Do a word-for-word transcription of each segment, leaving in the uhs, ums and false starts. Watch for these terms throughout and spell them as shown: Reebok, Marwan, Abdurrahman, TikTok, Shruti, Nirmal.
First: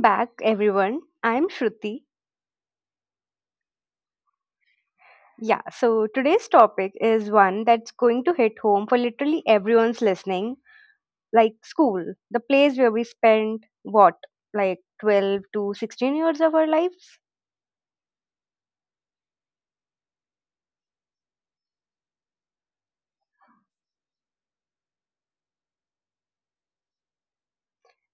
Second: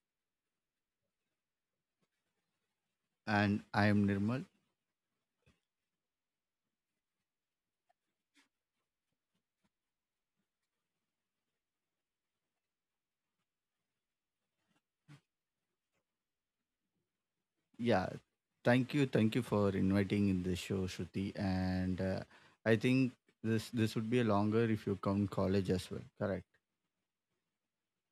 back, everyone. I'm Shruti. And I am Nirmal. Yeah, so today's topic is one that's going to hit home for literally everyone's listening, like school, the place where we spend what, like twelve to sixteen years of our lives? Yeah, thank you, thank you for inviting in the show, Shruti. And uh, I think this this would be a longer if you count college as well. Correct.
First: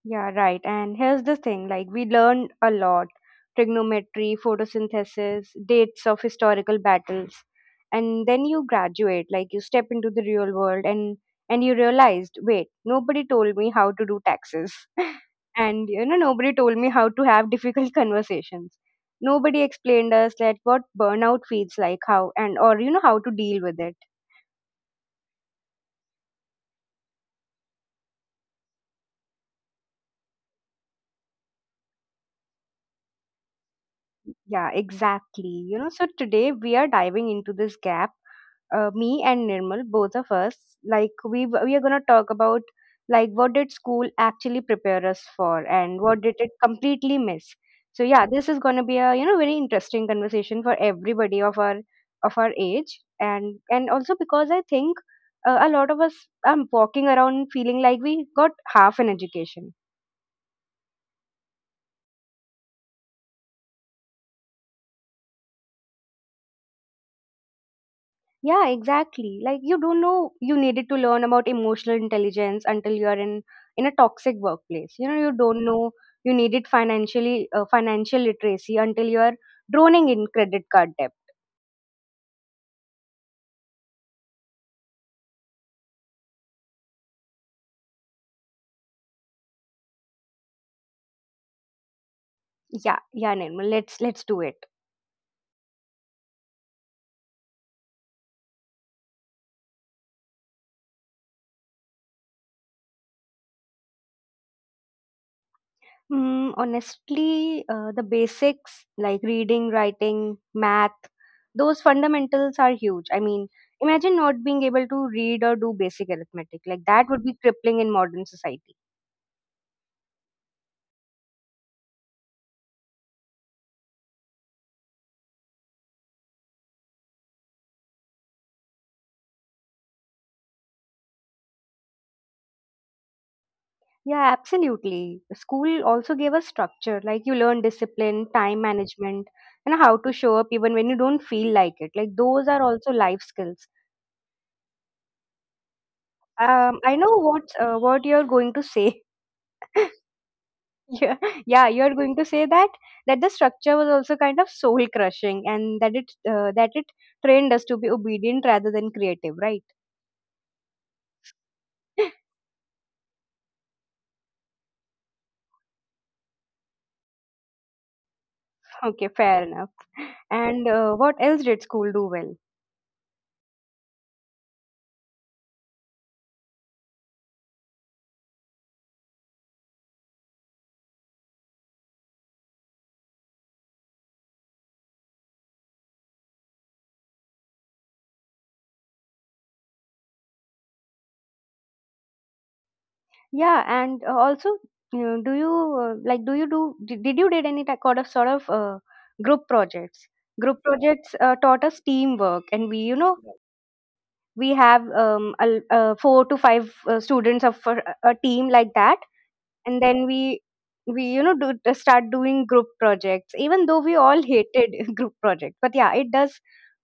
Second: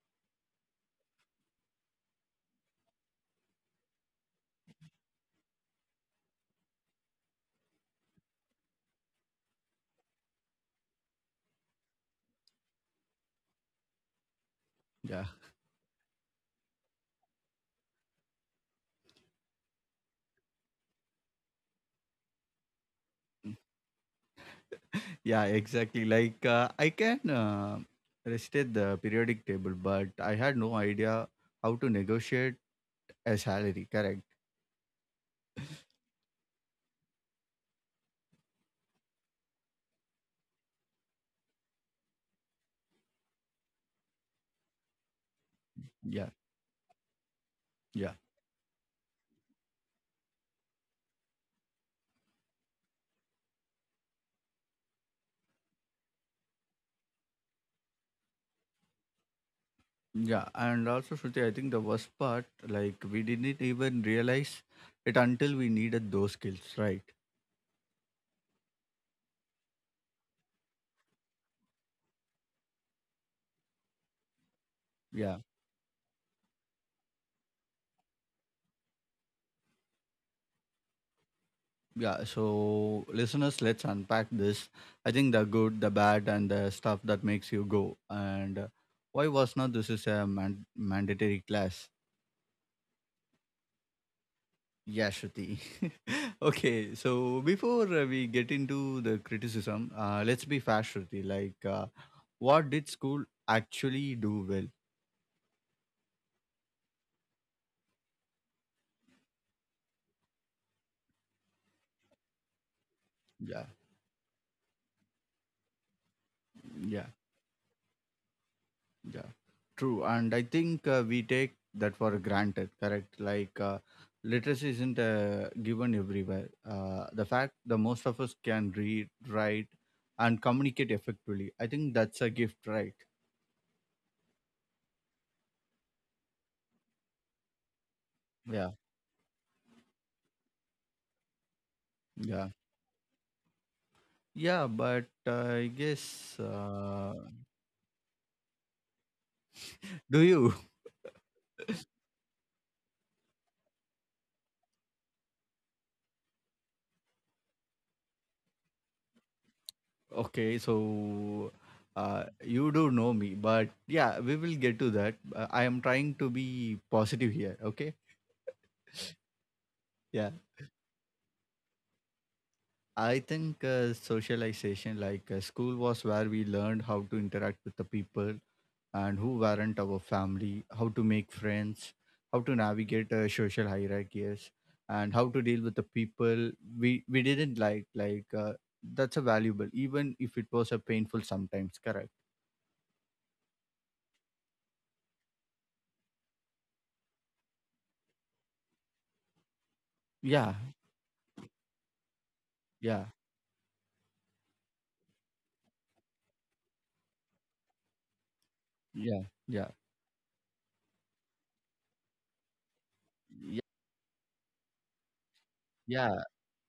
Yeah, right. And here's the thing, like, we learned a lot: trigonometry, photosynthesis, dates of historical battles. And then you graduate, like, you step into the real world and and you realized, wait, nobody told me how to do taxes. Yeah, And you know nobody told me how to have difficult conversations. Nobody explained us that what burnout feels like, how and, or you know how to deal with it. yeah, Exactly. Like uh, I can uh, restate the periodic table, but I had no idea how to negotiate a salary. Correct. Yeah, exactly. You know, so today we are diving into this gap. Uh, me and Nirmal, both of us, like we we are gonna talk about, like, what did school actually prepare us for, and what Yeah, did it completely miss. So yeah, yeah, this is gonna be a you know very interesting conversation for everybody of our, of our age, and and also because I think uh, a lot of us are walking around feeling like we got half an education. yeah. And also, Shruti, I think the worst part, like we didn't even realize it until we needed those skills, right? Yeah, exactly. Like, you don't know you needed to learn about emotional intelligence until you are in in a toxic workplace. You know, you Yeah. don't know you needed financially uh, financial literacy until you are drowning in credit card debt. Yeah, so listeners, let's unpack this. I think the good, the bad, and the stuff that makes you go. And uh, Why was not this is a man- mandatory class? Yeah, yeah, Nirmal. Let's let's do it. Yeah, Shruti. okay, so before uh, we get into the criticism, uh, let's be fast, Shruti. Like, uh, what did school actually do well? Mm, honestly, uh, the basics, like reading, writing, math, those fundamentals are huge. I mean, Yeah, imagine not being able to read or do basic arithmetic. Like, that yeah. would be crippling in modern society. Yeah, true. And I think uh, we take that for granted, correct? Like, uh, literacy isn't uh, given everywhere. Uh, the fact the most of us can read, write, and communicate effectively, I think that's a gift, right? Yeah, absolutely. School also gave us structure, like you learn discipline, time Yeah, management, and how to show up even when you don't feel like it. Like, those yeah. are also life skills. Yeah, but uh, I guess. Um, I know Uh, what uh, what you're going to say. Do you? Yeah, yeah, you're going to say that that the structure was also kind of soul crushing, and that it uh, that it trained us to be obedient rather than creative, right? Okay, so uh, you do know me, but yeah, we will get to that. Uh, I am trying to be positive here, okay? Okay, fair enough. yeah. And uh, what else did school do well? I think uh, socialization, like uh, school was where we learned how to interact with the people and who weren't our family, how to make friends, how to navigate uh, social hierarchies, and how to deal with the people we we didn't like. Like uh, that's a valuable, even if it was a painful sometimes. Correct? Yeah, and uh, also, you know, do you uh, like do you do did, did you did any type of sort of uh, group projects? Group Yeah, projects uh, taught us teamwork, and we you know yeah, we have um a, l- uh, four to five uh, students of a, a team like that, yeah, and yeah, then we we you know do uh, start doing group projects, even yeah. though we all hated group projects. But yeah, it yeah. does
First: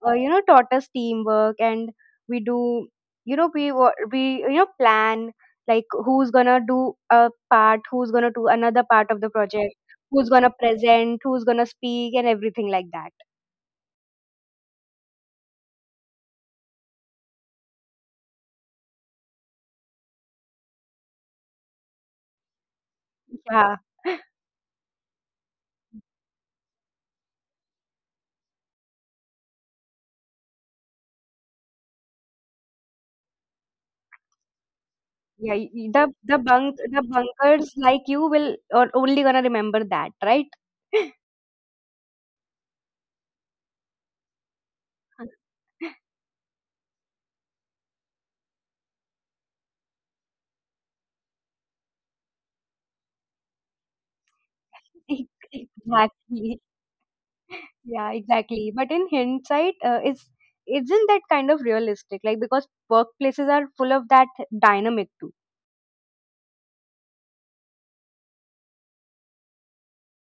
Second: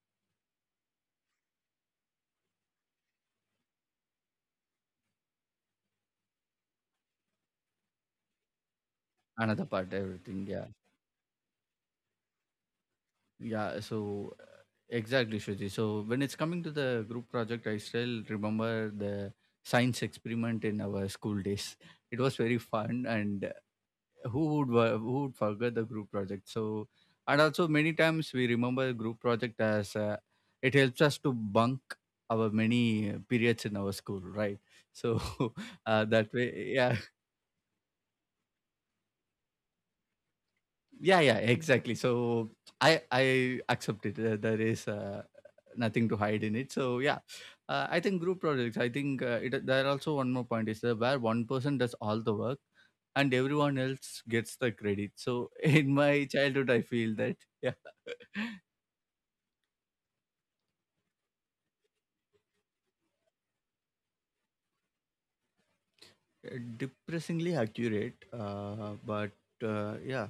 uh, you know taught us teamwork. And we do, you know we wa- we you know plan like who's gonna do a part, who's gonna do another part of the Another project, part, who's everything. gonna Yeah. present, who's gonna speak, and everything like that. Yeah, so uh, exactly, Shuji. So when it's coming to the group project, I still remember the science experiment in our school days. It was very fun, and Yeah. uh, who would wa- who would forget the group project? So, and also many times we remember group project as uh, it helps us to bunk our many uh, periods in our school, right? So Yeah, y- y- uh, the that the way, bunk, yeah, the bunkers, like, you will or only gonna remember that, right? yeah, yeah, exactly. So i i accept it. Uh, there is uh, nothing to hide in it, so yeah. Uh, i think group projects, I think uh, it there are also one more point is uh, where one person does all the work and everyone else gets the credit, so Ex- in my exactly. childhood I feel that. Yeah. Yeah, exactly. But in hindsight, uh, it's, isn't that kind of realistic? Like, because workplaces are full of that dynamic too. depressingly accurate uh, but uh, yeah.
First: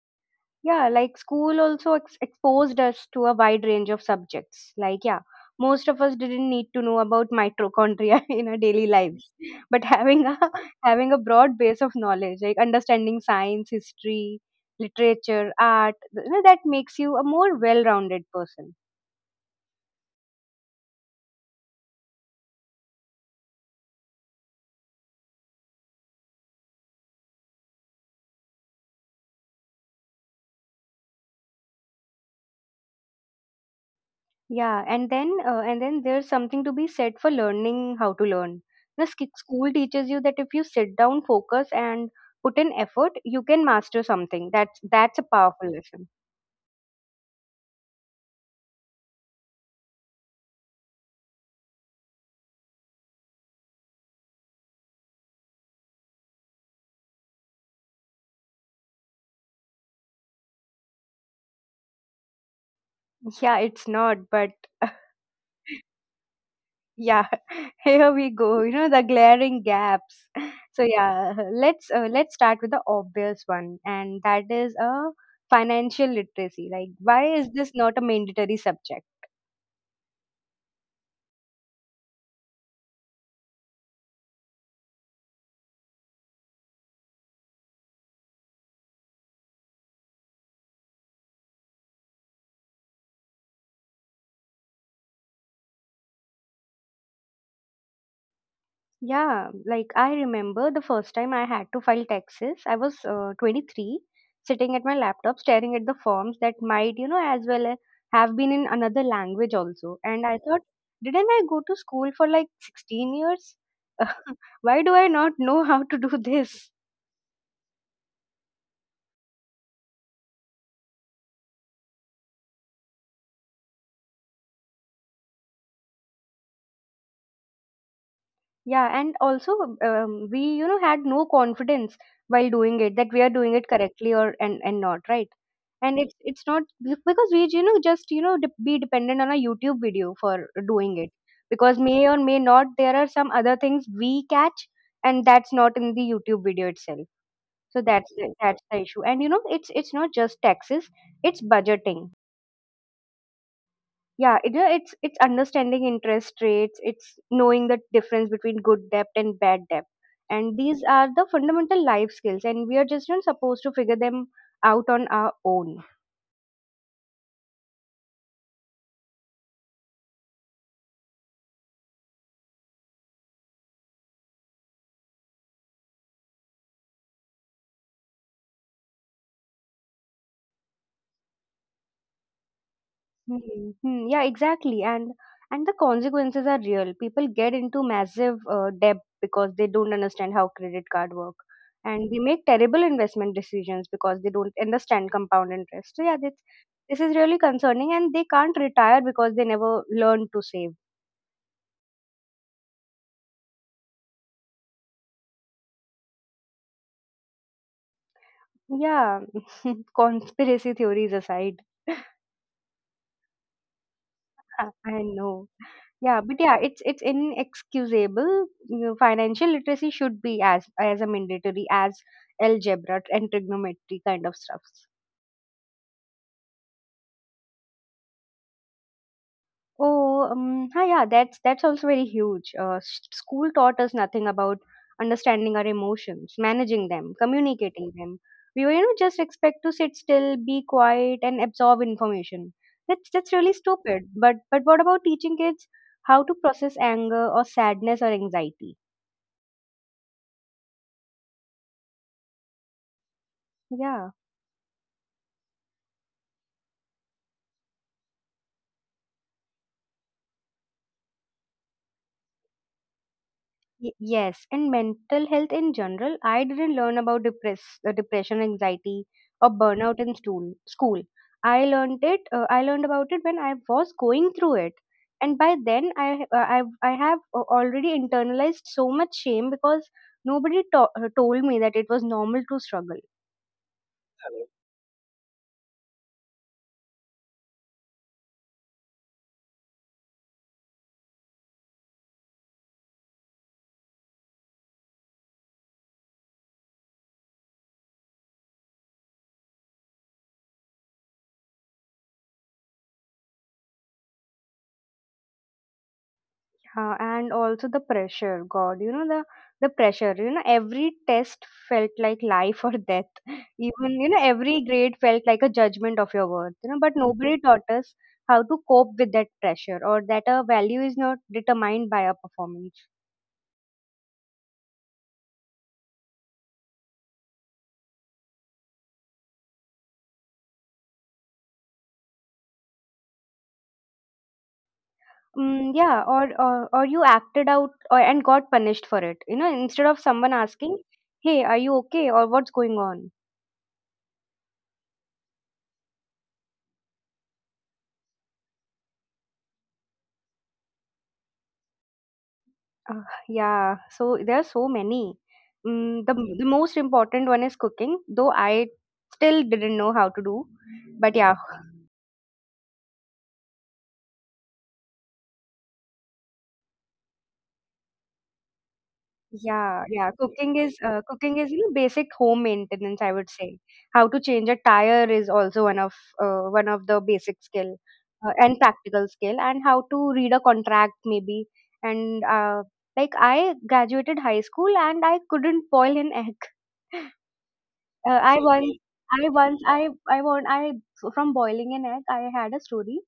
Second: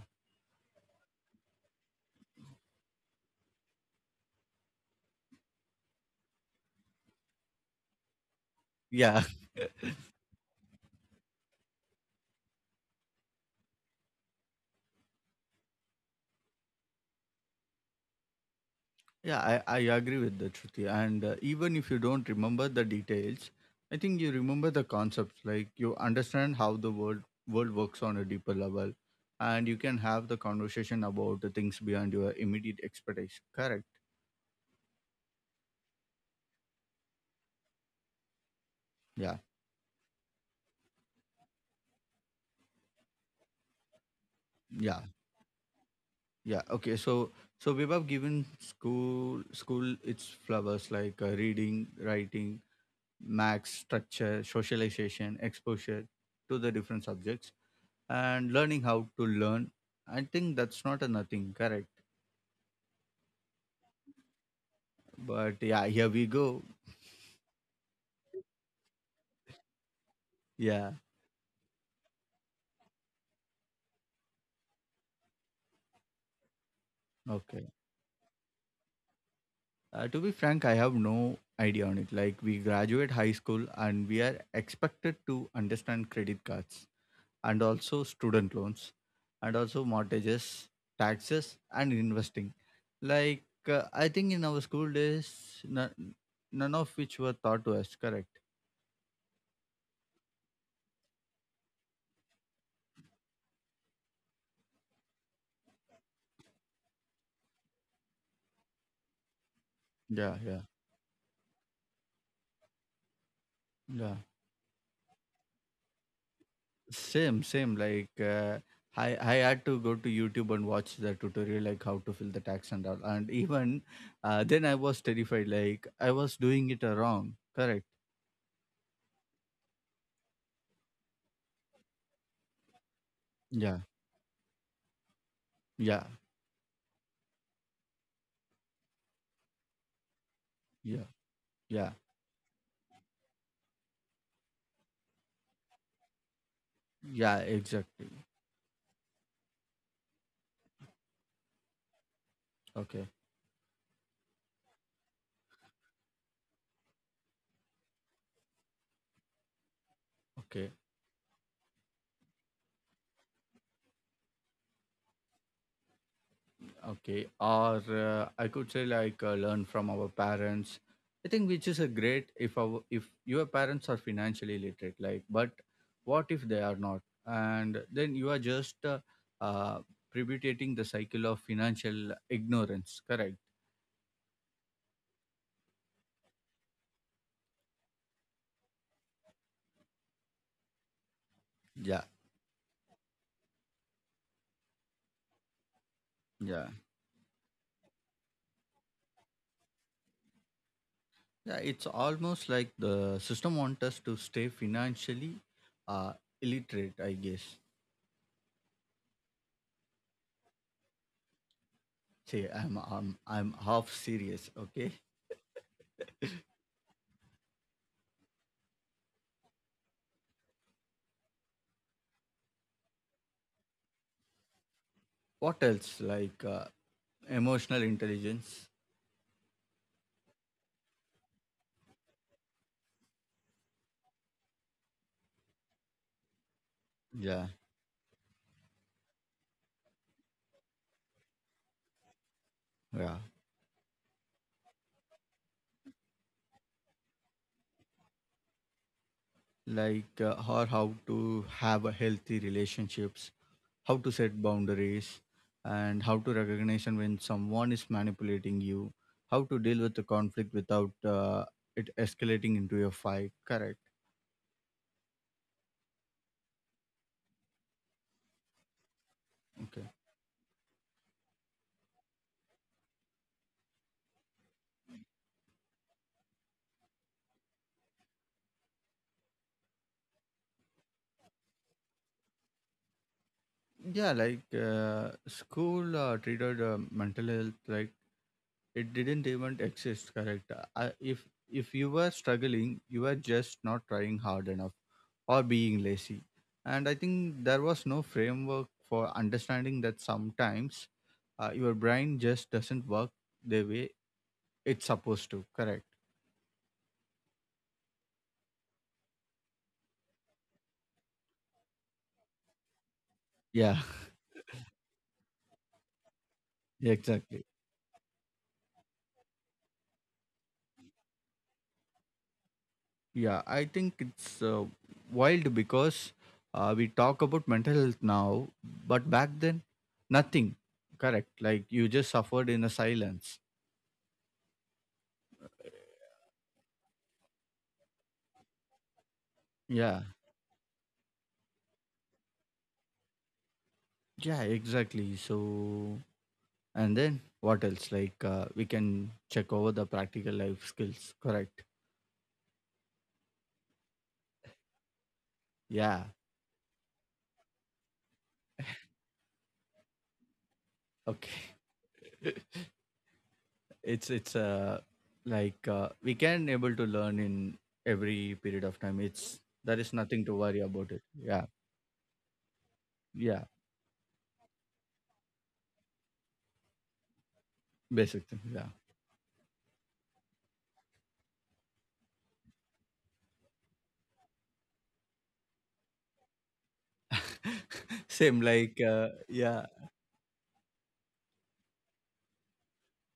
Yeah, like school also ex exposed us to a wide range of subjects. Like, yeah, most of us didn't need to know about mitochondria in our daily Yeah. lives, but having a having a broad base of knowledge, like understanding science, history, literature, art, you know, that makes you a more well-rounded person. Yeah, I, I agree with that, Shruti. And uh, even if you don't remember the details, I think you remember the concepts. Like you understand how the world world works on a deeper level, and you can have the conversation about the things beyond your immediate expertise. Correct? Yeah, and then uh, and then there's something to be said for learning how to learn. The sk- Yeah, School teaches you that if you sit down, focus, and put in effort, you can master something. That's yeah, That's a powerful lesson. yeah. Okay, so so we have given school school its flowers like uh, reading, writing, max structure, socialization, exposure to the different subjects and learning how to learn. I think that's not a nothing, correct? Yeah, it's not, but But yeah, here we go. yeah, here we go. You know, the glaring gaps. So Yeah, yeah, let's uh, let's start with the obvious one, and that is a uh, financial literacy. Like, why is okay. this not a mandatory subject? Uh, to be frank, I have no idea on it. Like, we graduate high school and we are expected to understand credit cards and also student loans and also mortgages, taxes, and investing. Like, uh, I think in our school days, n- none of which were taught to us, correct? Yeah, like I remember the first time I had to file taxes, I was uh, twenty-three, sitting at my laptop staring at the forms that might, you know, as well a- have been in another language also. And Yeah, I yeah, thought, didn't I go to school for like sixteen years? yeah. Why do I not know how to do this? Same, same. Like uh, I, I had to go to YouTube and watch the tutorial, like how to fill the tax and all. And even uh, then, I was terrified. Like I was doing it uh, wrong. Correct. Yeah, and also um, we, you know, had no confidence while doing it, that we are doing it Yeah. correctly or and, and not, right? And Yeah. it's it's not because we, you know just you know de- be dependent on a YouTube video for doing Yeah. it, because Yeah. may or may not there are some other things we catch, and that's not in the YouTube video itself. Yeah. So Exactly. that's the- that's the issue. And you know, it's it's not just taxes, it's budgeting. Okay. Yeah it, yeah, it's it's understanding interest rates, it's knowing the difference between good debt and bad debt. And Okay. these are the fundamental life skills, and we are just not supposed to figure them out on our own. Okay, or uh, I could say like uh, learn from our parents. I think which is a great if our if your parents are financially literate, like, but what if they are not? And then you are just uh, uh, perpetuating the cycle of financial ignorance. Correct? Hmm, hmm, yeah, exactly. And and the consequences are real. People get into massive uh, debt because they don't understand how credit card work, Yeah, and they make terrible investment decisions because they don't understand compound interest. So yeah, this yeah, this is really concerning, and they can't retire because they never learn to save. Yeah, it's almost like the system wants us to stay financially uh, illiterate. I guess. Yeah, conspiracy theories aside. Say I'm I'm I'm half serious. Uh, Okay. I know. Yeah, but yeah, it's it's inexcusable. You know, financial literacy should be as as a mandatory as algebra and trigonometry kind of stuffs. What else? Like. Uh, emotional intelligence. Oh, um, hi, yeah, that's that's also very huge. Uh, s- school taught us nothing about understanding our emotions, managing them, Yeah, communicating them. We were, you know, just expect to sit still, be quiet, and absorb information. That's yeah, That's really stupid. But but what about teaching kids how to process anger or sadness or anxiety? like uh, or how to have a healthy relationships, how Yeah, to set boundaries, and how to recognize when someone is manipulating you, how to deal with the conflict without uh, it escalating into a fight, correct? y- yes, and mental health in general. I didn't learn about depress, uh, depression, anxiety, or Okay. burnout in school. School, I learned it. Uh, I learned about it when I was going through it, and by then I uh, I I have a- already internalized so much shame because nobody to- uh, told me that it was normal to struggle. Yeah like uh, school uh, treated uh, mental health like it didn't even exist, correct? Uh, I- if if you were struggling you were just not trying hard enough or being lazy. And I think there was no framework for understanding that sometimes uh, your brain just doesn't work the way it's supposed to, correct? Uh, and also the pressure, god, you know, the the pressure, you know, every test felt like life or death, Yeah, even, you know, every grade felt like a judgment of your worth. You know, but exactly. nobody taught us how to cope with that pressure, or that a value is not determined by a performance. Yeah, I think it's uh, wild because uh, we talk about mental health now, but back then, nothing. Correct. Like you just suffered in a silence. Mm, yeah, or, or or you acted out, or, and got punished for it, you know, instead Yeah. of someone asking, hey, are you okay, or what's going on. Yeah, exactly. So, and then what else? Like uh, we can check over the practical life skills. Correct. Uh, yeah, so there are so many. Yeah. Mm, the the most important one is cooking, though I still didn't know how to do. But yeah, Okay. it's it's uh like uh, we can able to learn in every period of time. It's there yeah, is yeah. nothing to worry Cooking is, about it. uh, Yeah. cooking is, you know, basic home maintenance. I would Yeah. say how to change a tire is also one of uh, one of the basic skill, Basic uh, thing. and Yeah. practical skill, and how to read a contract maybe. And uh, like I graduated high school and I couldn't boil an egg. Uh, Same I like once, uh, I yeah. once, I, I want, I from boiling an egg, I had a story.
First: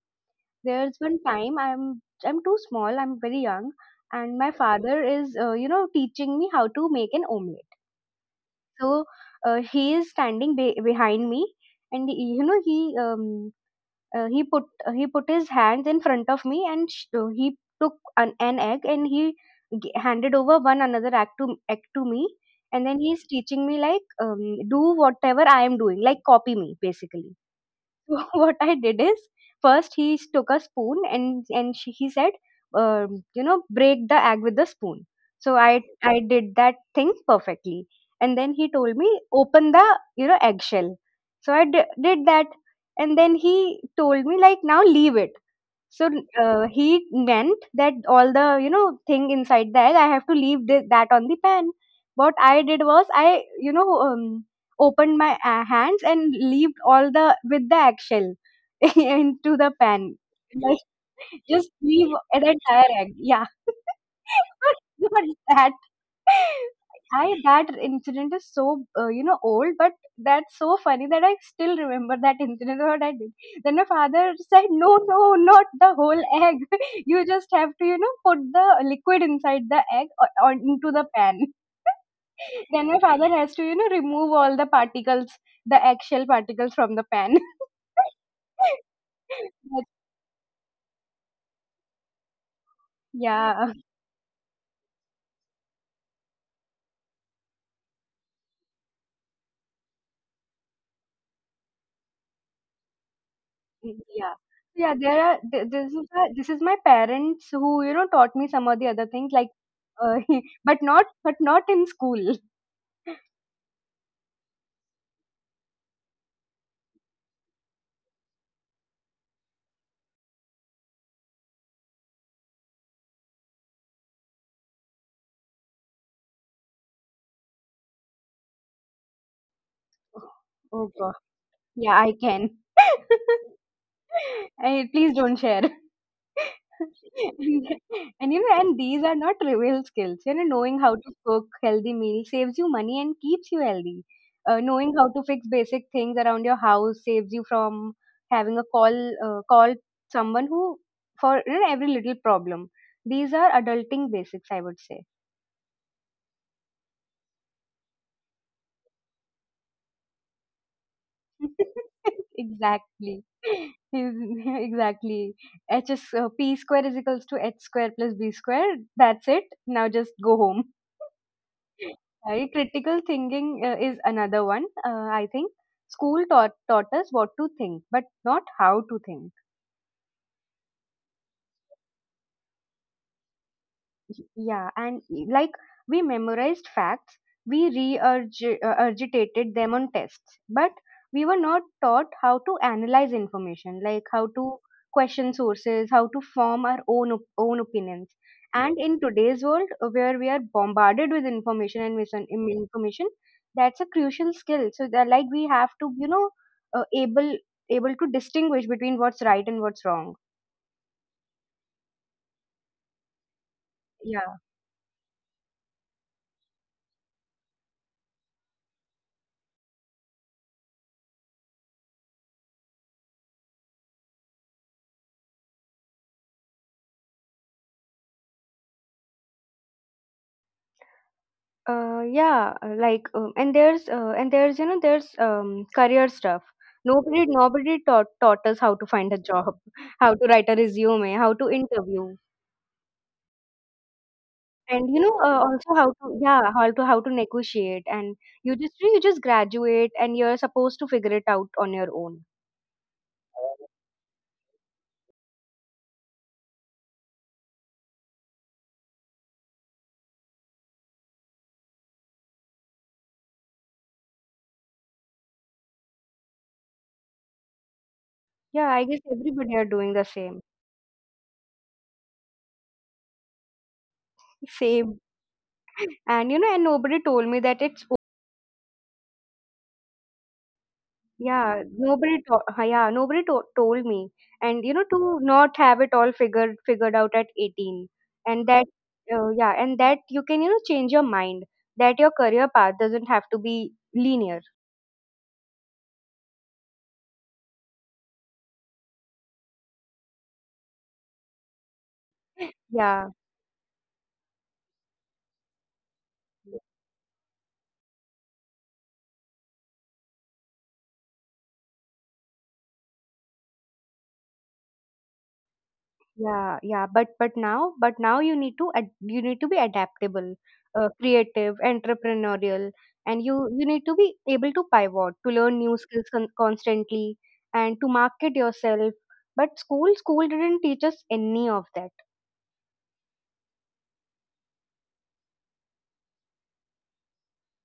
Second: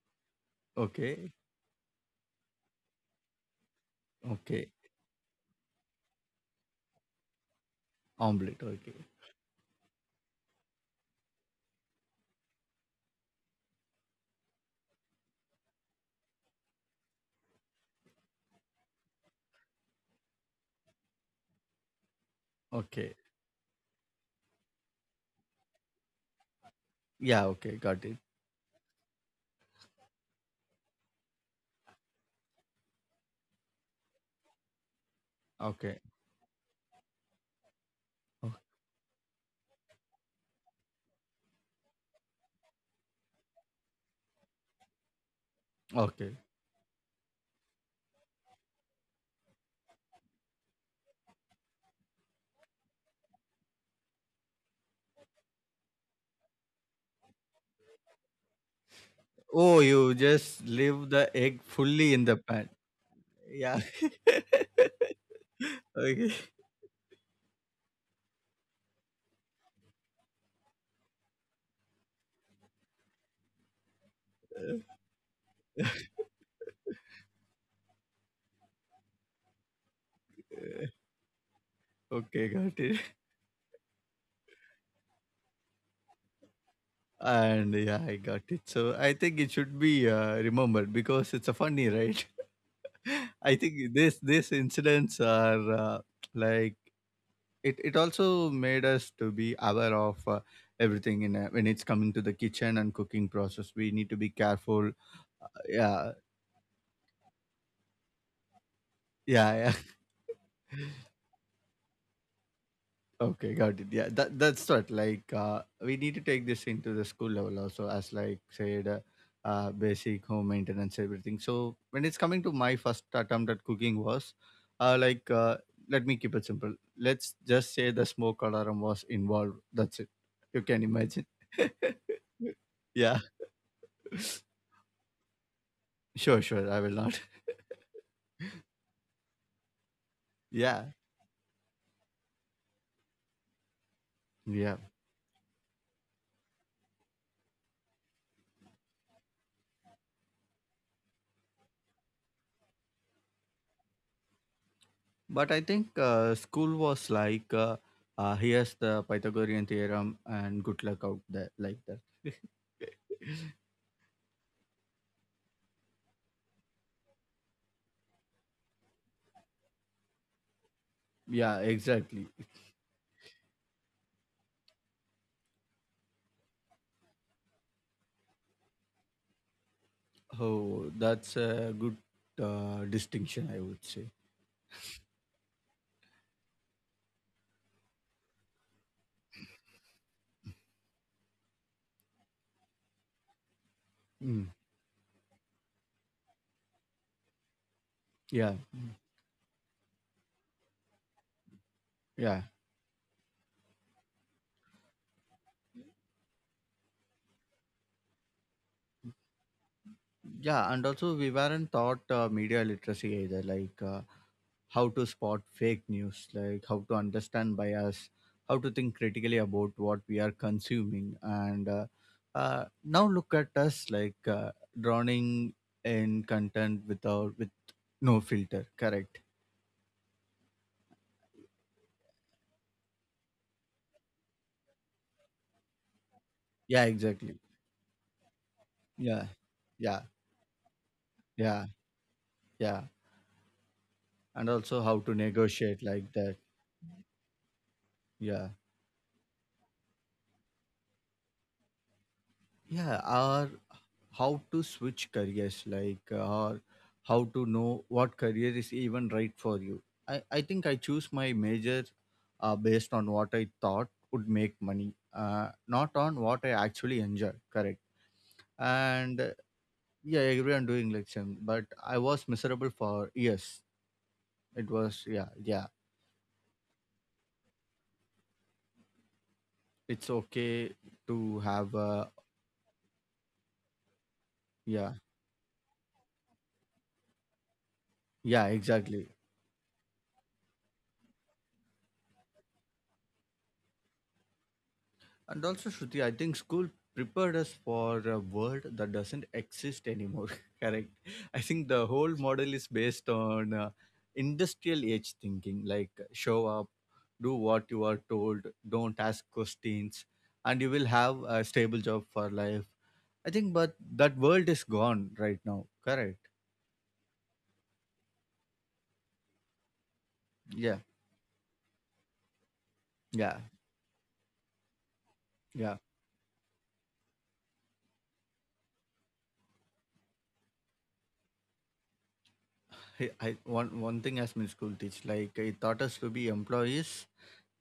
There's one Okay. time, I'm, I'm too small, I'm very young, and my Okay. father is, uh, you know, teaching me how to make an omelette. Omelette. So, Okay. uh, he is standing be- behind me, and he, you know, he um, uh, he put uh, he put his hands in front of me, and sh- uh, he took an, an egg, and he g- handed over one another egg to egg to me. And then Okay. he's teaching me like, um, do whatever I am doing, like copy me basically. Yeah. Okay. Got So it. what I did is, first he s- took a spoon, and and she, he said, um, you know, break the egg with the spoon. So I Okay. I did that thing perfectly, and then o- he told me, open the, you know, eggshell. So I d- did that, and then he told me like, now leave it. So Okay. uh, he meant that all the, you know, thing inside the egg, I have to leave this, that on the pan. What I did was, I, you know, um, opened my uh, hands and leaved all the with the eggshell into the Oh, pan. you just Like, leave the egg just leave fully in the an pan. entire egg. Yeah, Yeah. what that. okay. I that incident is so, uh, you know, old, but that's so funny that I still remember that incident, what I did. Then my father said, "No, no, not the whole egg. You just have to, you know, put the liquid inside the egg, or, or into the pan." okay. Got Then my it. father has to, you know, remove all the particles, the eggshell particles from the pan. And yeah, I got it. So I think it But, should be uh, remembered because it's a funny, right? I yeah. think this these incidents are uh, like it. It also made us to be aware of uh, everything in a, when it's coming to the kitchen and cooking process. We Mm, need to be yeah. careful. Yeah, there are Uh, th This is yeah, a, this is my parents who, you know, taught me some of the other things like yeah, uh, but yeah. not but not in school. okay, got it. Yeah, that that's what like uh, we need to take this into the school level also as like said, uh, uh, basic home maintenance everything. So when it's coming to my first attempt at cooking was uh, like uh, let me keep it simple. Let's just say the smoke alarm was involved. That's it. You can Oh God. imagine. Yeah, I can. yeah, I, Please don't share. sure, sure. I will not. And you know, and these are not trivial skills. You know, knowing Yeah, how to cook healthy meals saves you money and keeps you healthy. Uh, yeah. Knowing how to fix basic things around your house saves you from having a call uh, call someone who for you know, every little problem. These are adulting basics, I would say. But I think uh, school was like, uh, uh, here's the Pythagorean theorem and good luck out there, like that. Exactly. Exactly. H is uh, P square is equals to H square plus B square. That's it. Now just go home. yeah, exactly. Right, critical thinking uh, is another one. Uh, I think school taught taught us what to think, but not how to think. Oh, that's a good uh, distinction, I would say. Yeah, and e- like we memorized facts, we regurgitated them on tests, but we were not taught how to analyze information, like how Mm, to question sources, how to form our own op- own opinions. yeah, And in today's world, uh, where we are bombarded with information and yeah, misinformation, that's a crucial skill. So that like we have to, you know, uh, able able to distinguish between what's right and what's wrong. yeah. And also, we weren't taught uh, media literacy either. Like, uh, Yeah. how to spot fake news, like how to understand bias, how to think critically about what we are consuming. And uh, uh, now look at us like uh, drowning in content without with no filter. Correct. Uh, yeah, uh, like um, and there's uh, and there's you know there's um, career stuff. Yeah, Nobody exactly. nobody taught taught us how to find a Yeah, job, yeah, how to write a resume, how to yeah, interview, yeah. And and also you how know to uh, also how negotiate to like that. yeah how to how to negotiate. And you Yeah. just you just graduate and you're supposed to figure it out on your own. Yeah, our how to switch careers like uh, or how to know what career is even right for you. i, I think i choose my major uh, based on what I thought would make money, uh, not on what I actually enjoy, correct? Yeah, I guess And uh, everybody are doing the yeah, same. everyone doing like same, but I was miserable for years. It Same. was yeah, yeah. And you know, and nobody told me that it's It's okay to Yeah, have uh, nobody to ha yeah, nobody to told me. And you know, yeah, to not have it all figured figured out at eighteen. And yeah that exactly. uh, yeah, and that you can, you know, change your mind. That your career path doesn't have to be linear. And also, Shruti, I think school prepared us for a world that doesn't exist anymore. Correct. I think the whole model is Yeah. based on uh, industrial age thinking, like show up, do what you are told, don't ask questions, and you will have a stable job for life. I think, but that world is gone right now. Correct. Yeah, yeah, but but now, but now you need to ad you need to be adaptable, Yeah. uh, creative, entrepreneurial, and you Yeah. you need to be able to pivot, to learn new Yeah. skills con constantly, and to market yourself. But school school didn't teach us any of that. I, I one one thing as my school teach, like it taught us to be employees,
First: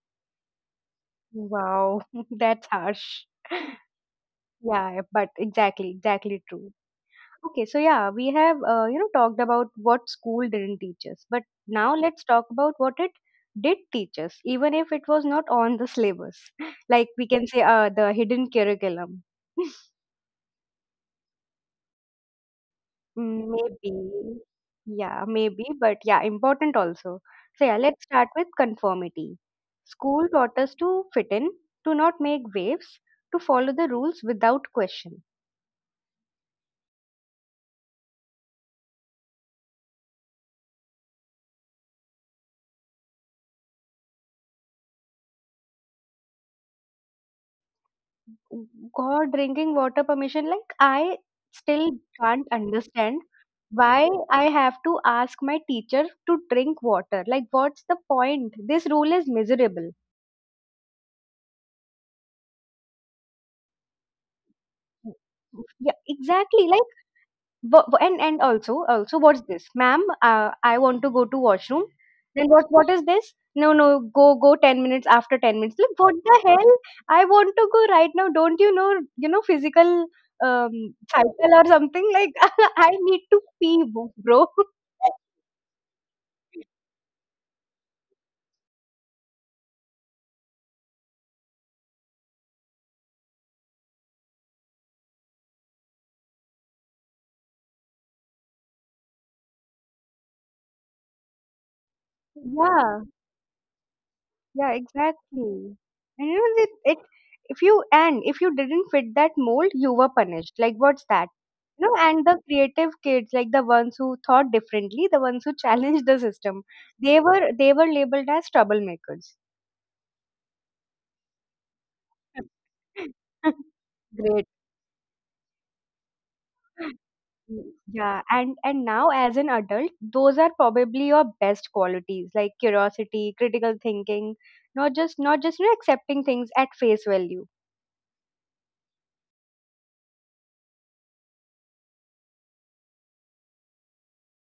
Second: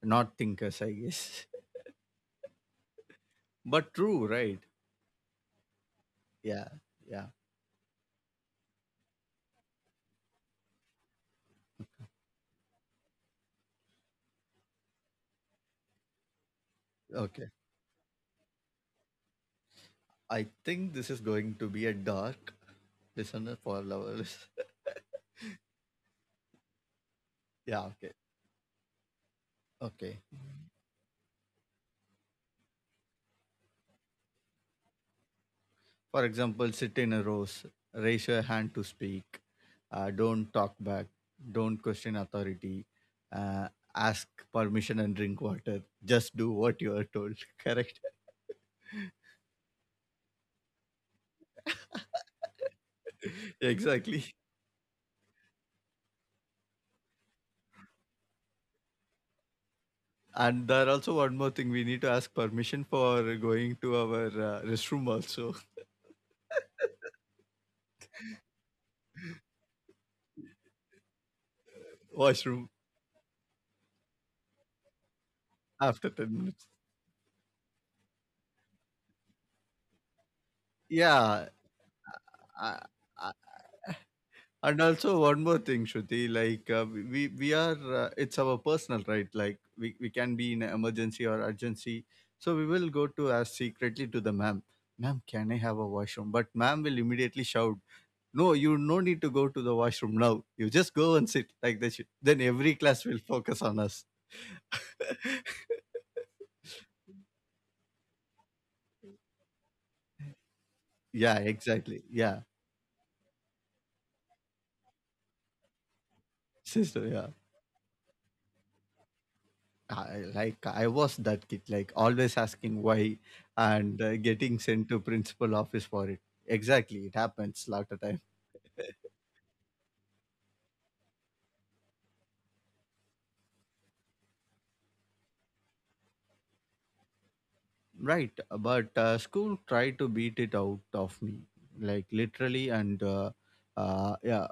not thinkers. I guess. Wow, that's harsh. But true, right? Yeah, but exactly, exactly Yeah, true. yeah. Okay, so yeah, we have uh, you know talked about what school didn't teach us, but now let's talk about what it did teach us, even if it was not on the syllabus. Like we Okay. can say, uh, the hidden curriculum. I think this is going to be a dark Mm, listener for lovers. maybe, yeah, maybe, but yeah, important also. So yeah, yeah, let's okay. start with conformity. Okay. School taught us to fit in, to not make waves, to follow the rules without question. For example, sit in a rows, raise your hand to speak, uh, don't talk back, don't question authority, uh, ask permission and drink water. Just do what you are told. Correct. God, drinking water permission, like I still can't understand why exactly. I have to ask my teacher to drink water. Like, what's the point? This rule is miserable. And there also one more thing we need to ask permission for going to our uh, restroom also. Yeah, exactly. Like Wha- wha- and and also also what's this ma'am uh, I want to go to washroom, then Washroom what what is this? No, no, go go ten minutes, after ten minutes, like after what ten the minutes. hell, I want to go right now, don't you know, you know physical um Yeah. cycle or something like I, I need I, to pee bro. and also one more thing, Shruti, like uh, we we are uh, it's our personal right, like we, we can be in an emergency or urgency, so we will go to ask secretly to the ma'am, ma'am can I have a washroom, but ma'am will immediately shout, no you no need to go to the washroom now you just go and sit like that. Sh- then every Yeah. class will focus on us. Yeah, exactly. And you know, it, it if you and if you didn't fit that mold, you were punished. Like what's yeah, that? You exactly, know, and yeah. the creative kids, like the ones who thought differently, the ones who challenged the system, Sister, yeah. they were they were labeled as troublemakers. I, like I was that kid, like always asking why and uh, Great. getting sent to principal office for it. Exactly, it happens Mm. lot of time. Yeah, and and now as an adult, those are probably your best qualities, like curiosity, critical thinking, not just not just you know, accepting things at face value. Right, but uh, school tried to beat it out of me, like literally and uh, uh, yeah,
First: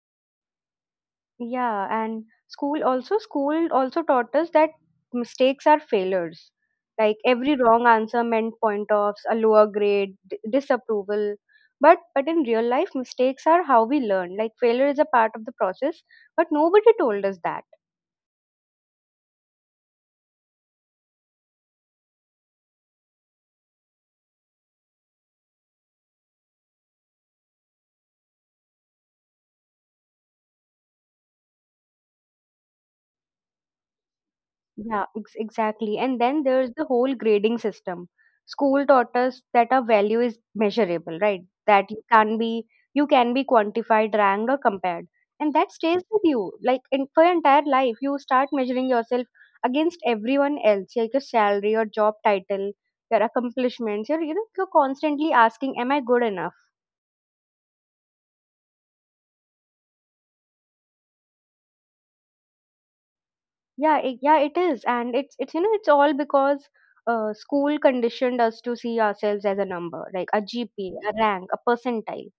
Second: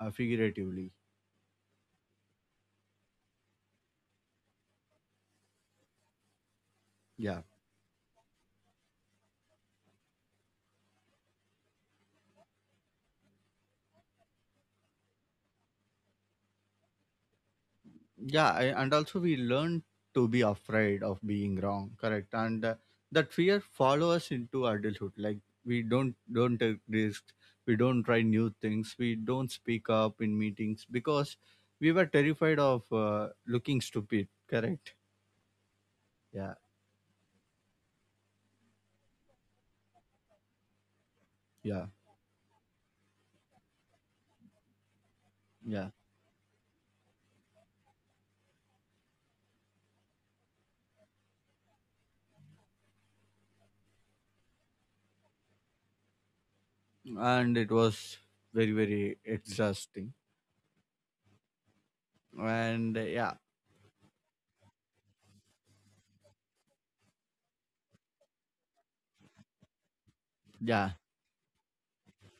uh, figuratively. Yeah, and school also school also taught us that mistakes are failures. Like Yeah, every wrong answer meant point offs, a lower grade, d- disapproval. But but in real life, mistakes are how we learn. Like failure is a part of the process, but nobody told us that. yeah I, and also we learn to be afraid of being wrong, correct? And uh, that fear follow us into adulthood, like we don't don't take risks, we don't try new things, we don't speak up in meetings because we were terrified of uh, looking stupid, correct? Yeah, ex- exactly. And then Yeah, there's the whole grading system. School taught us that our value is measurable, right? yeah, That you can be you can be quantified, ranked, or compared, and that yeah. stays with you like in, for your entire life. You start measuring yourself against everyone else, like your salary, your job title, your accomplishments. You're you know you're constantly asking, "Am I good enough?" And it was very very exhausting. And uh, yeah Yeah, it, yeah, it is, and it's it's you know it's all because uh, school conditioned us to see ourselves as a number, like a yeah G P A, a rank, a percentile.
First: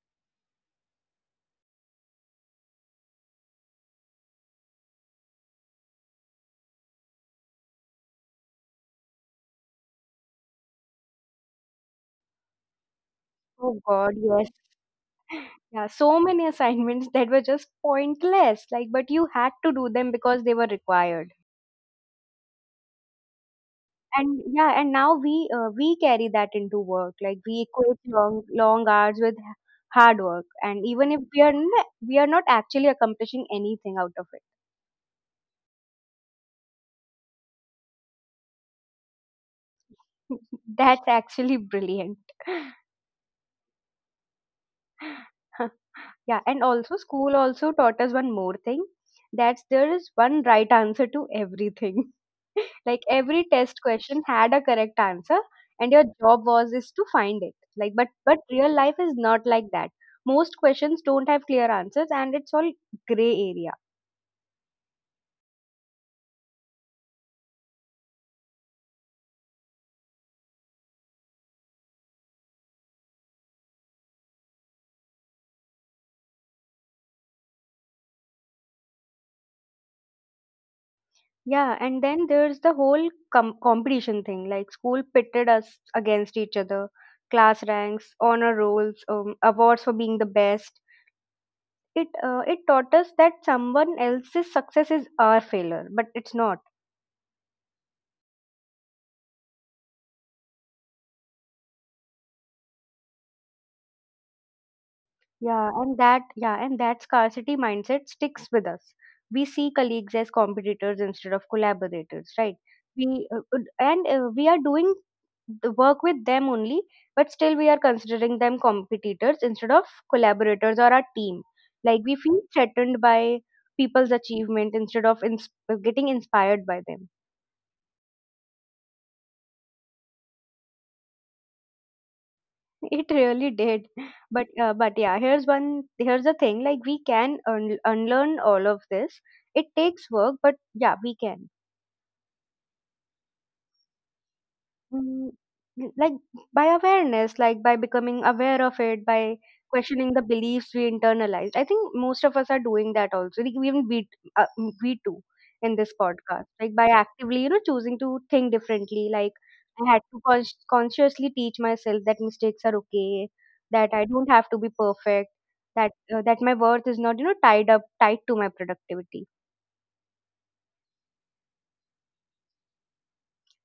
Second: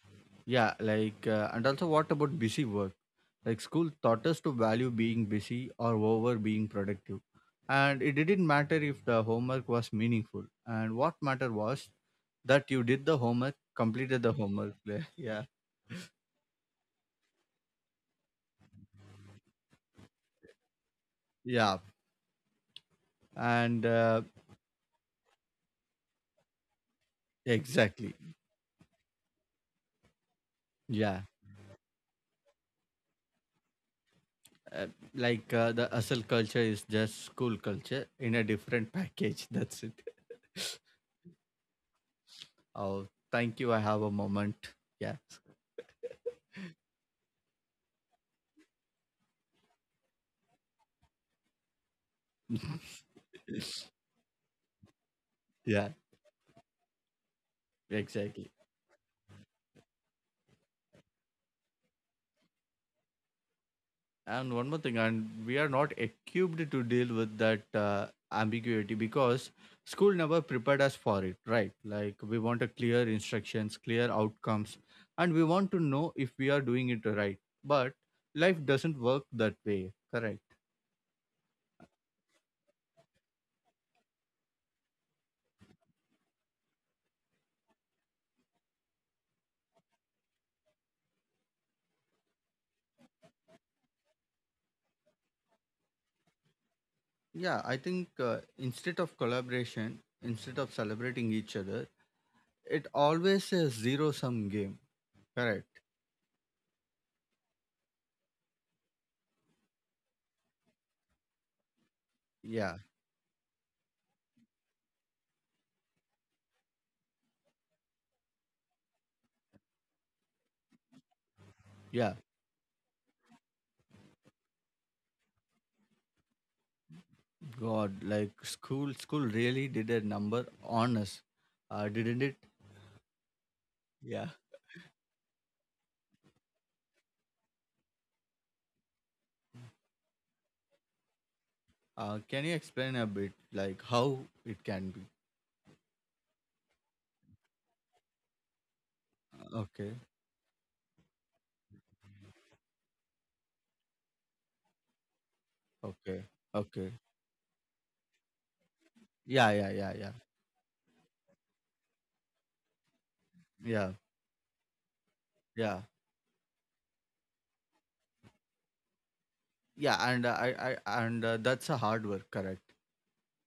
yeah like uh, And also, what about busy work? Like school taught us to value being busy or over being productive. And it didn't matter if the homework was meaningful. And what mattered was that you did the homework, Oh God, completed the yes, homework. Yeah. yeah, so many assignments that were just pointless, like but you had to do them because they were required. Yeah. And uh, And yeah, and now we uh, we carry that into work, like we equate Exactly. long long hours with h- hard work, and even if Yeah. we are n- we are not actually accomplishing anything out of it. Uh, like uh, the hustle culture is just school culture in a different package. That's it. That's actually brilliant. Oh, thank you. I have a moment. Yeah. Yeah, and also school also taught us one more thing: that's there is one right answer to everything. Like every test question had a correct answer, and Yeah. your job was is to find it. Like but but Exactly. real life is not like that. Most questions don't have clear answers, and it's all gray area. And one more thing, and we are not equipped to deal with that uh, ambiguity because school never prepared us for it, right? Like we want a clear instructions, clear outcomes, and we want to know if we are doing it right. But life doesn't work that way, correct? Yeah, and then there's the whole com- competition thing. Like school pitted us against each other: class ranks, honor rolls, um, awards for being the best. It uh, it taught us that someone else's success is our failure, but it's not. Yeah, I think uh, instead of collaboration, instead of celebrating each other, it always a zero sum game, Yeah, correct? and that yeah, and that scarcity mindset sticks with us. We see colleagues as competitors instead of collaborators, right? Yeah, We uh, uh, and uh, we are doing the work with them only, but still we are considering them competitors instead of collaborators or our team. Like we yeah. feel threatened by people's achievement instead of ins- getting inspired by them. God, like school, school really did a number on us, uh, didn't it? It really did. Yeah. But uh, but yeah, here's one here's the thing, like we can un- unlearn all of this. It takes work, but yeah, we can. Uh, can you explain a bit, like how it can be? Mm, like by awareness, like by becoming aware of it, by Okay, questioning the beliefs we internalized. I think most of us are doing that also. Like even we, uh, mm, we too, in this okay, podcast, like by okay. actively, you know, choosing to think differently. Like Yeah, yeah, I had yeah, to yeah, con- consciously teach myself that mistakes are okay, that yeah, I don't have to be perfect, that yeah, uh, that my worth is not, you know, tied up tied to my productivity. yeah. And uh, I, I, and uh, that's a hard work, correct?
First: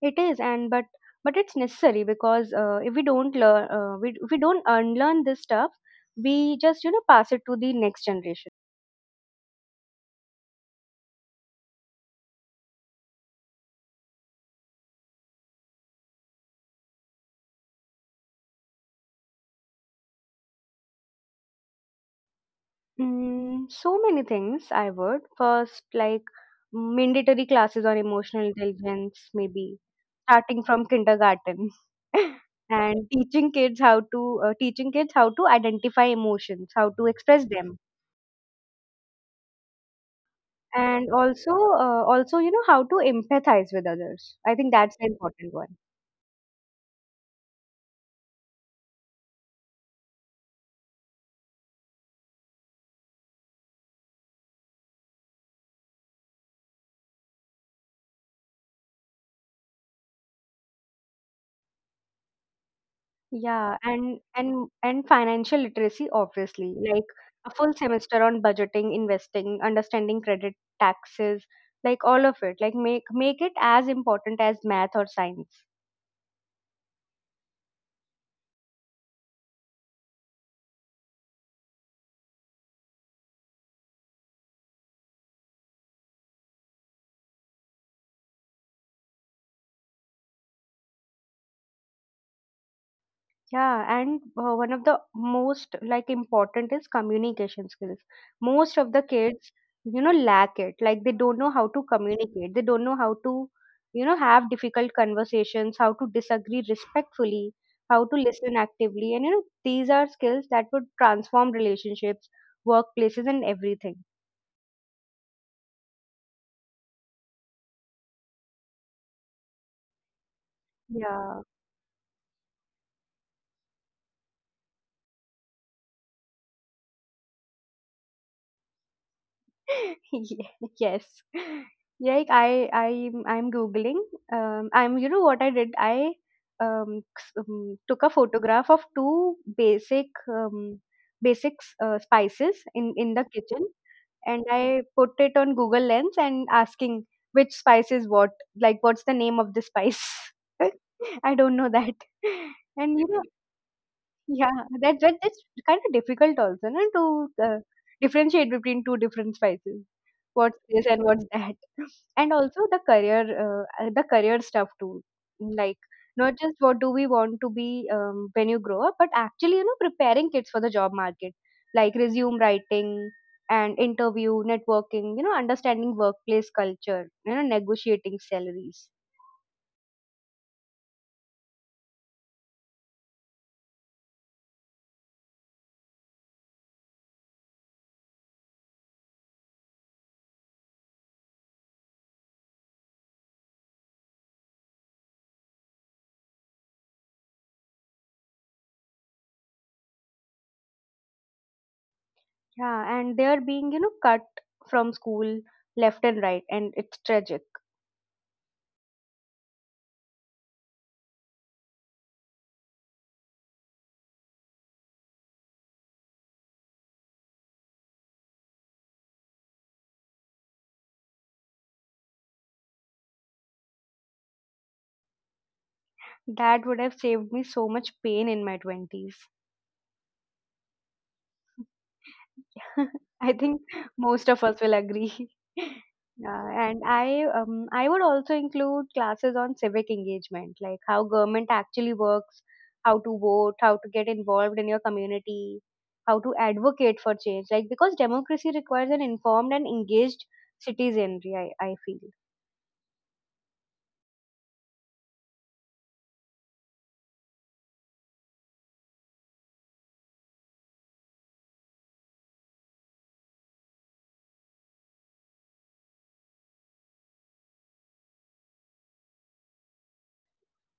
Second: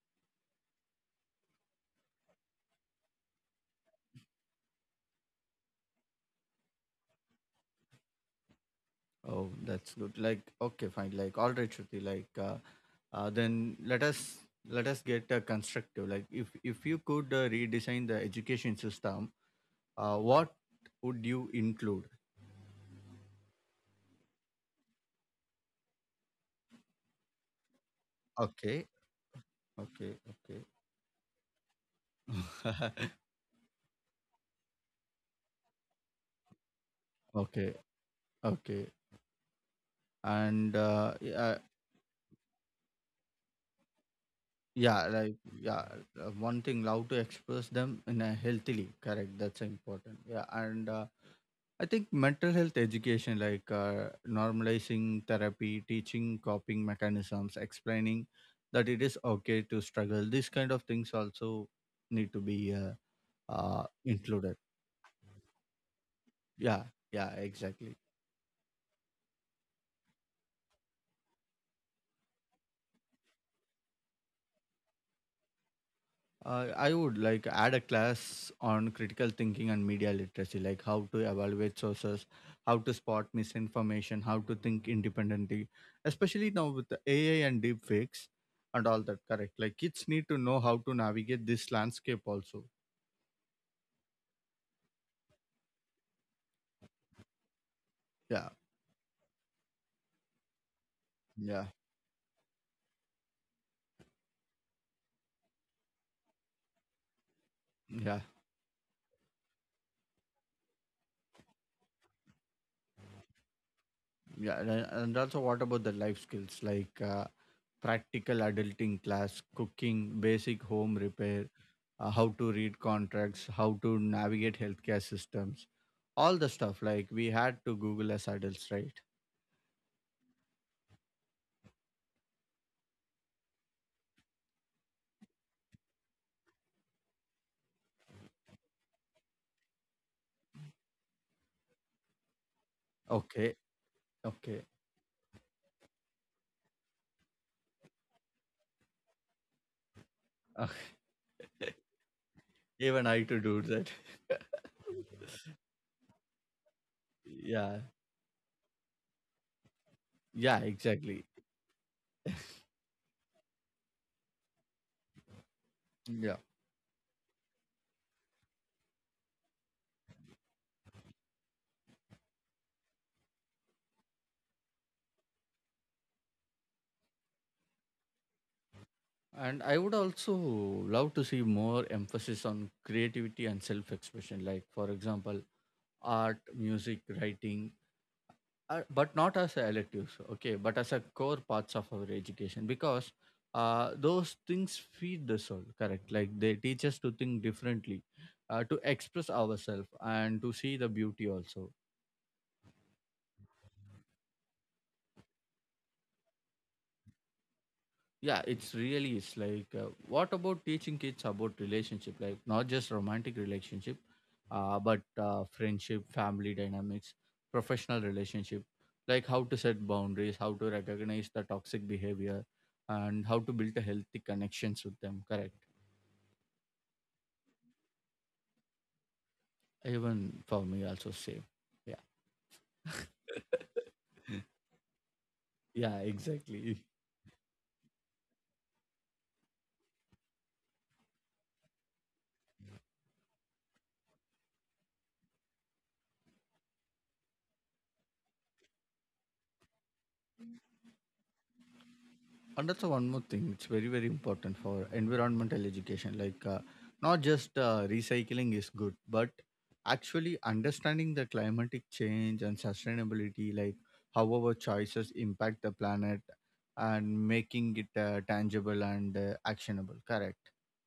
It is, and but but it's necessary because uh, if we don't learn, uh, we if we don't unlearn this stuff, we just you know pass it to the next generation. Oh, that's good. Like, okay, fine. Like, all right, Shruti. Like, uh, uh, then let us let us get uh, constructive. Like, if if you could uh, redesign the education system, uh, what would you include? Mm, so many things. I would first like mandatory classes on emotional Okay, intelligence, maybe okay, starting okay. from kindergarten, and teaching kids how to uh, teaching kids how to identify emotions, how to express Okay, them, okay. And uh, and also yeah, uh, also you know how to empathize with others. I think that's yeah, the like important one. yeah, uh, one thing, how to express them in a healthily, correct? That's important. Yeah, and uh, I think mental health education, like uh, normalizing therapy, teaching coping mechanisms, explaining that it is okay to struggle. These kind of things also need to be uh, Yeah, uh, and included. and and financial literacy, obviously, Yeah, like yeah, a full exactly. semester on budgeting, investing, understanding credit, taxes, like all of it. Like make make it as important as math or science. Uh, I would like add a class on critical thinking and media literacy, like how to evaluate sources, how to spot misinformation, how to think independently, especially now with the A I and deep fakes and all that. Correct. Like kids need to know how to navigate this landscape also. Yeah, and uh, one of the most like important is communication skills. Yeah, Most of the kids, you know, lack it. Like they don't know how yeah, to communicate. They don't know how to, you know, have difficult conversations, how to disagree respectfully, how to yeah, listen actively. And you know, these are skills that would transform relationships, workplaces, and everything. yeah. And and also, what about the life skills like uh, practical adulting class, cooking, basic home Yeah. repair, uh, how to read contracts, how to navigate healthcare systems, all the stuff. Like we had to Google as adults, right? Ye- yes, like i i I'm googling. Um I'm You know what I did? I um, s- um took a photograph of two basic um basic uh, spices in in the Okay, kitchen, and okay. I put it on Google Lens and asking which spice is what, like what's the name of the spice. I don't know that. And Even you I know, to do that. yeah, that that that's kind of difficult also, no, to uh, Yeah, differentiate between two different spices. yeah, What's this and exactly. what's that? And also the career, uh, uh, the career stuff too. Like Yeah. not just what do we want to be um, when you grow up, but actually you know preparing kids for the job market, like resume writing and interview, networking. You know, understanding workplace culture. You know, negotiating salaries. And I would also love to see more emphasis on creativity and self expression, like, for example, art, music, writing, uh, but not as a electives, okay, but as a core parts of our education, because uh, those things feed the soul, correct? Like they teach us to think differently, uh, to express ourselves and to see the beauty also. Yeah, and they are being you know cut from school left and right, and it's tragic. Yeah, it's really is. Like uh, what about teaching kids about relationship, like not just romantic relationship, uh, but uh, friendship, family dynamics, professional relationship, like how to set boundaries, how to recognize the toxic behavior, and how to build a healthy connections with them, correct? That would have saved me so much pain in my twenties. Even for me also same. Yeah, I think most of us will agree. yeah, Yeah, exactly. and I um, I would also include classes on civic engagement, like how government actually works, how to vote, how to get involved in your community, how to advocate for change. Like because democracy requires an informed and engaged citizenry, I, I feel. And that's one more thing. It's very, very important for environmental education. Like, uh, not just uh, recycling is good, but actually understanding the climatic change and sustainability, like how our choices impact the planet and making it uh, tangible and uh, actionable. Correct.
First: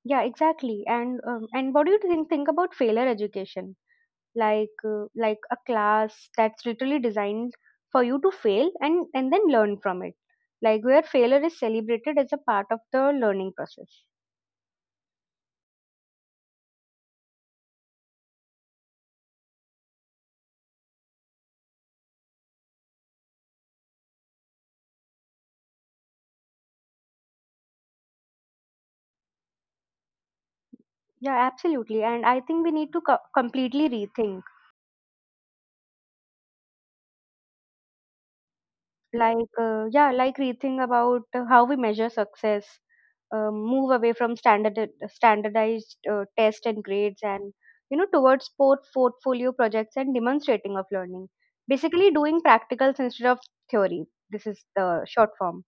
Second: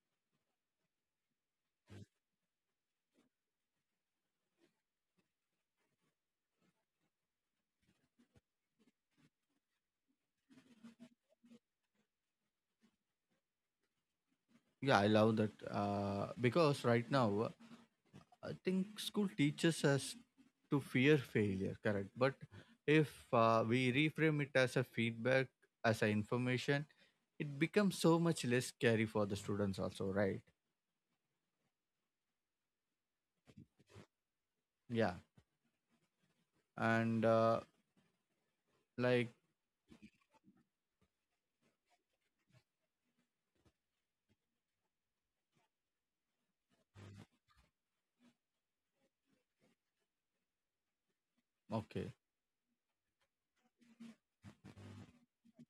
Yeah, exactly. And um, and what do you think think about failure education? like uh, like a class that's literally designed for you to fail and and then learn from it, like where failure is celebrated as a part of the learning process. Yeah, I love that. Uh, because right now, uh, I think school teaches us to fear failure. Correct. But if uh, we reframe it as a feedback, as a information, it becomes so much less scary for the students also, right? Yeah, absolutely, and I think we need to co- completely rethink, Yeah. and uh, like like uh, yeah like rethink about uh, how we measure success. Uh, move away from standard standardized uh, test and grades and, you know, towards port portfolio projects and demonstrating of learning. Basically Okay, doing practicals instead of theory. This is the short form.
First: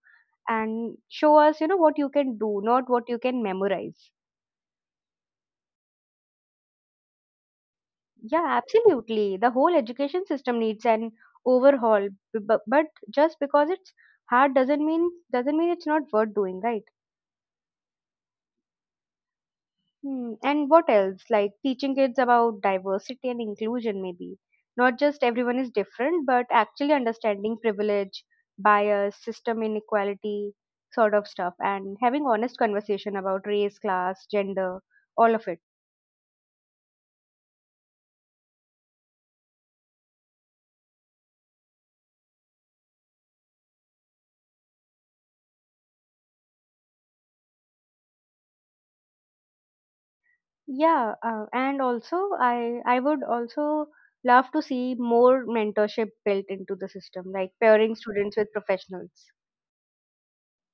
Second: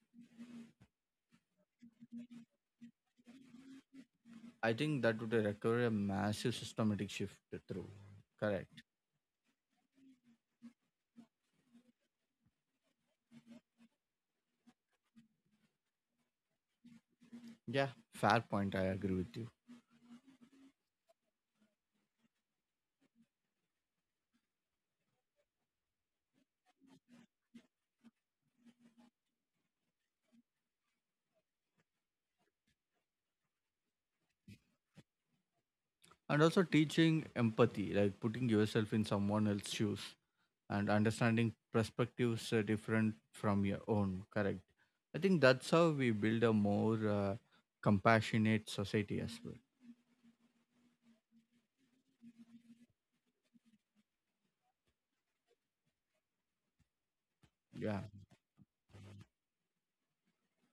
And show us, you know, what you can do, not what you can memorize. I think that would require a massive systematic shift through. Yeah, Correct. absolutely, the whole education system needs an overhaul. B- bu- but just because it's hard doesn't mean doesn't mean it's not worth doing, right? Yeah, fair point, I agree with you. Hmm. And what else, like teaching kids about diversity and inclusion? Maybe not just everyone is different, but actually understanding privilege, bias, system inequality, sort of stuff, and having honest conversation about race, class, gender, all of it. And also teaching empathy, like putting yourself in someone else's shoes and understanding perspectives uh, different from your own, correct? I think that's how we build a more uh, compassionate society as well. Yeah, uh, and also I I would also love to see more mentorship built into the system, like pairing Yeah, students with professionals.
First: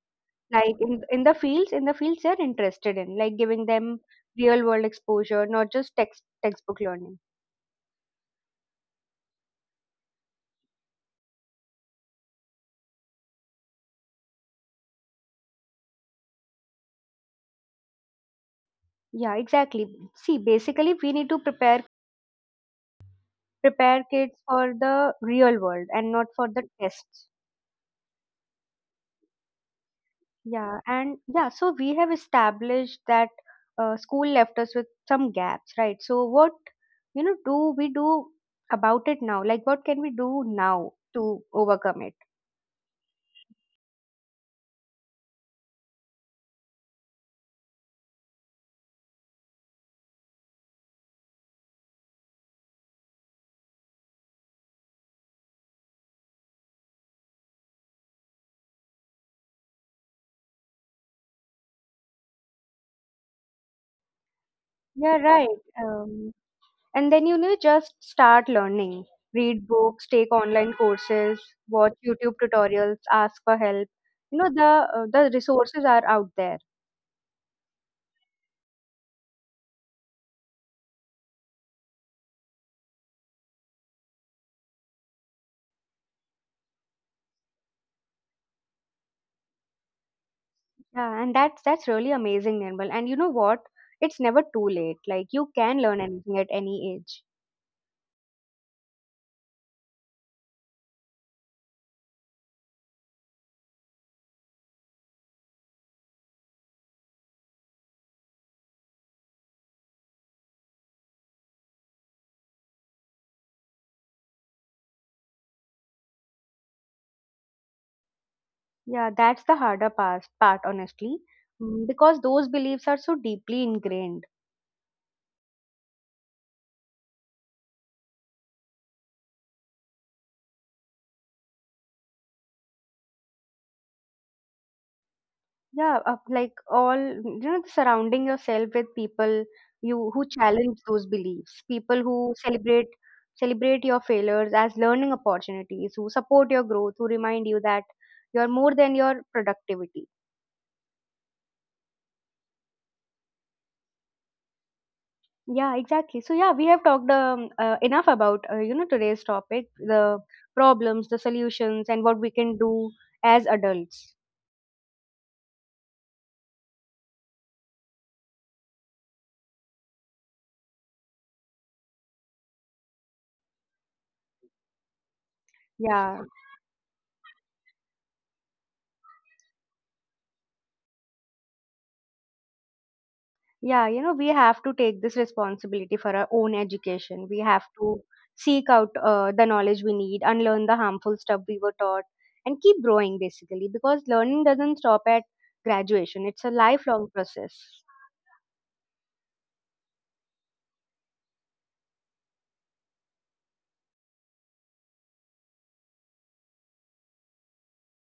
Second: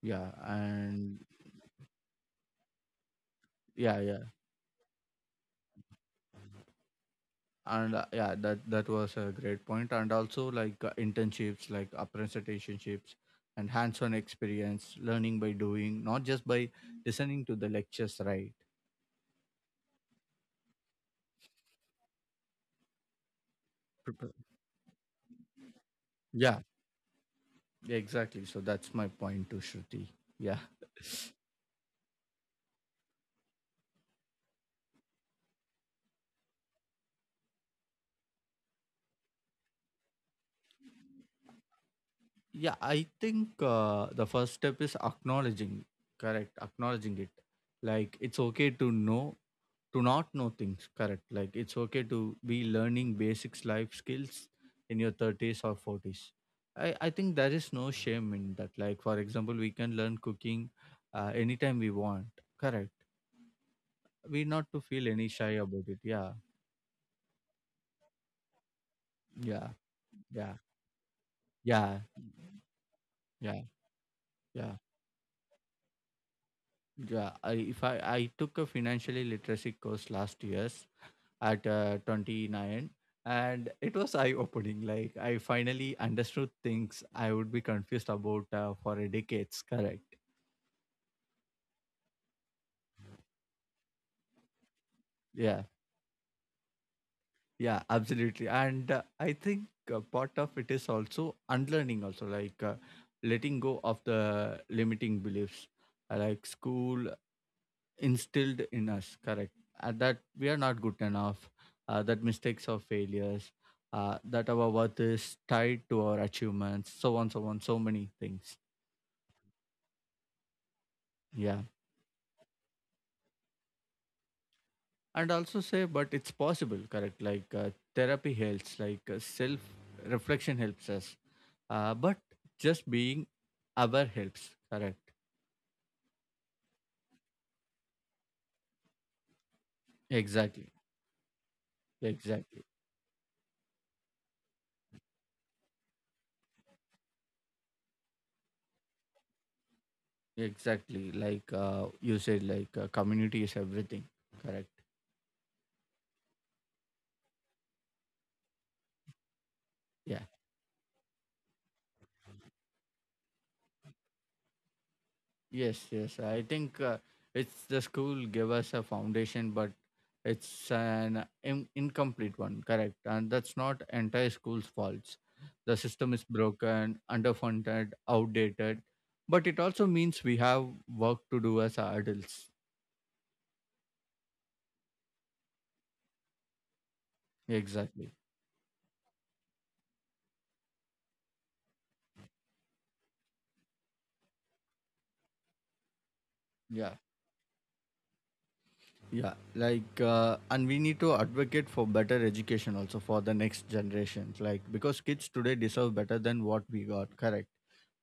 yeah, Like in and in the fields, in the fields they're interested in, like giving them yeah, yeah. real world exposure, not just text textbook learning. and uh, Yeah, that that was a great point point. And also like uh, internships, like apprenticeships and hands-on experience, learning by doing, not just by listening to the lectures, right? Yeah, exactly. See, basically we need to prepare prepare kids Pr- for the real world and not for yeah, the tests. exactly, so that's my point to Shruti. Yeah. Yeah, and yeah, so we have established that uh, school left us with some gaps, right? So what, you know, do we do about it now? Like, what can we do now to overcome it? Yeah, I think uh, the first step is acknowledging, correct? Acknowledging it. Like, it's okay to know, to not know things, correct? Like, it's okay to be learning basics life skills in your thirties or forties. I, I think there is no shame in that. Like, for example, we can learn cooking uh, anytime we want, correct? We not to feel Yeah, any shy right. about it. Um, Yeah, and then, you know, just start learning. Read yeah, books, take yeah, online courses, watch yeah, YouTube tutorials, ask for yeah, help. You know, yeah. the uh, the resources are out there. Yeah, I, if I, I took a financially literacy course last year, at uh, twenty-nine, and it was eye opening. Like I finally understood things I would be confused about uh, for a decades, correct? Yeah, and that's that's really amazing, Nirmal. And you know what? It's never too late. Like you Yeah, can learn anything at any age. yeah, absolutely. And uh, I think uh, part of it is also unlearning also, like uh, letting go of the limiting beliefs, uh, like school instilled in us, correct? Uh, that we are not good enough, uh, that mistakes are failures, uh, that our worth is tied to our achievements, so on, so on, so many things. Yeah, that's the harder part, part honestly. Yeah. Mm, because those beliefs are so deeply ingrained. And also say, but it's possible, correct? Like uh, therapy helps, like uh, self reflection helps us. Uh, but just being aware helps, correct? Yeah, uh, like all, you know, surrounding yourself with people you who Exactly. challenge those beliefs, people who Exactly. celebrate celebrate your failures as learning opportunities, who support your growth, who remind you that you're more than your productivity. Exactly. Like uh, you said, like uh, community is everything, correct? Yeah, exactly. So yeah, we have talked um, uh, enough about uh, you know, today's topic, the Yeah. problems, the solutions, and what we can do as adults. Yes, yes. I think uh, it's the school give us a foundation, but it's an in- incomplete one. Correct, and that's not entire school's faults. The system Yeah. is broken, underfunded, outdated, but it also means we have work to do as adults. Yeah, you know, we have to take this responsibility for our own education. We have to Exactly. seek out uh, the knowledge we need, unlearn the harmful stuff we were taught, and keep growing, basically, because learning doesn't stop at graduation. It's a Yeah, lifelong process. yeah. Like, uh, and we need to advocate for better education also for the next generations. Like, because kids today deserve better than what we got. Correct.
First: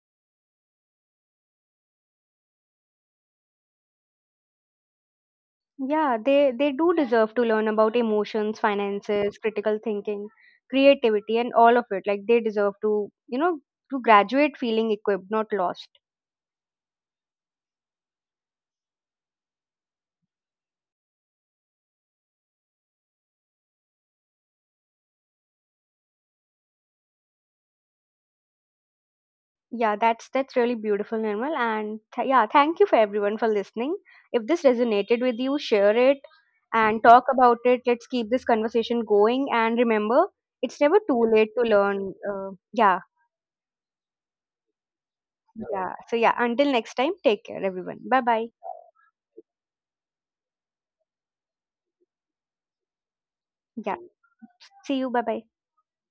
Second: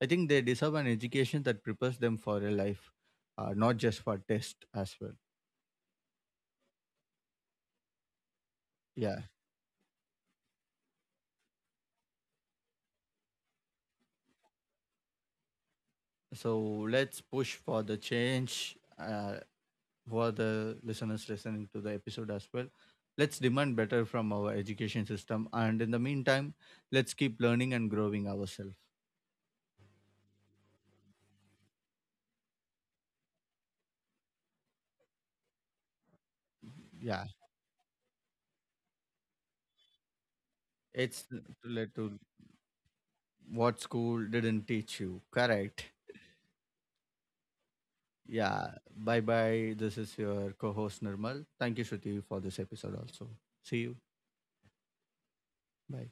I think they deserve an education that prepares them for a life, uh, not just for test as well. Yeah, they, they do deserve to learn about emotions, Yeah. finances, critical thinking, creativity, and all of it. Like they deserve to, you know, to graduate feeling equipped, not lost. So let's push for the change uh, for the listeners listening to the episode as well. Let's demand better from our education system, and in the meantime, let's keep learning and growing ourselves. Yeah, that's that's really beautiful, Nirmal. And th- yeah, thank you for everyone for listening. If this resonated with you, share it and Yeah, talk about it. Let's keep this conversation going. And remember, it's never it's too late to related learn. to Uh, yeah, what school didn't teach you. Correct. yeah. So yeah, until next time, take care, everyone. Bye bye. Yeah. Bye bye. This is your co-host Nirmal. Thank you, Shruti, for this episode. Also, see you. Yeah, see you. Bye bye. Bye.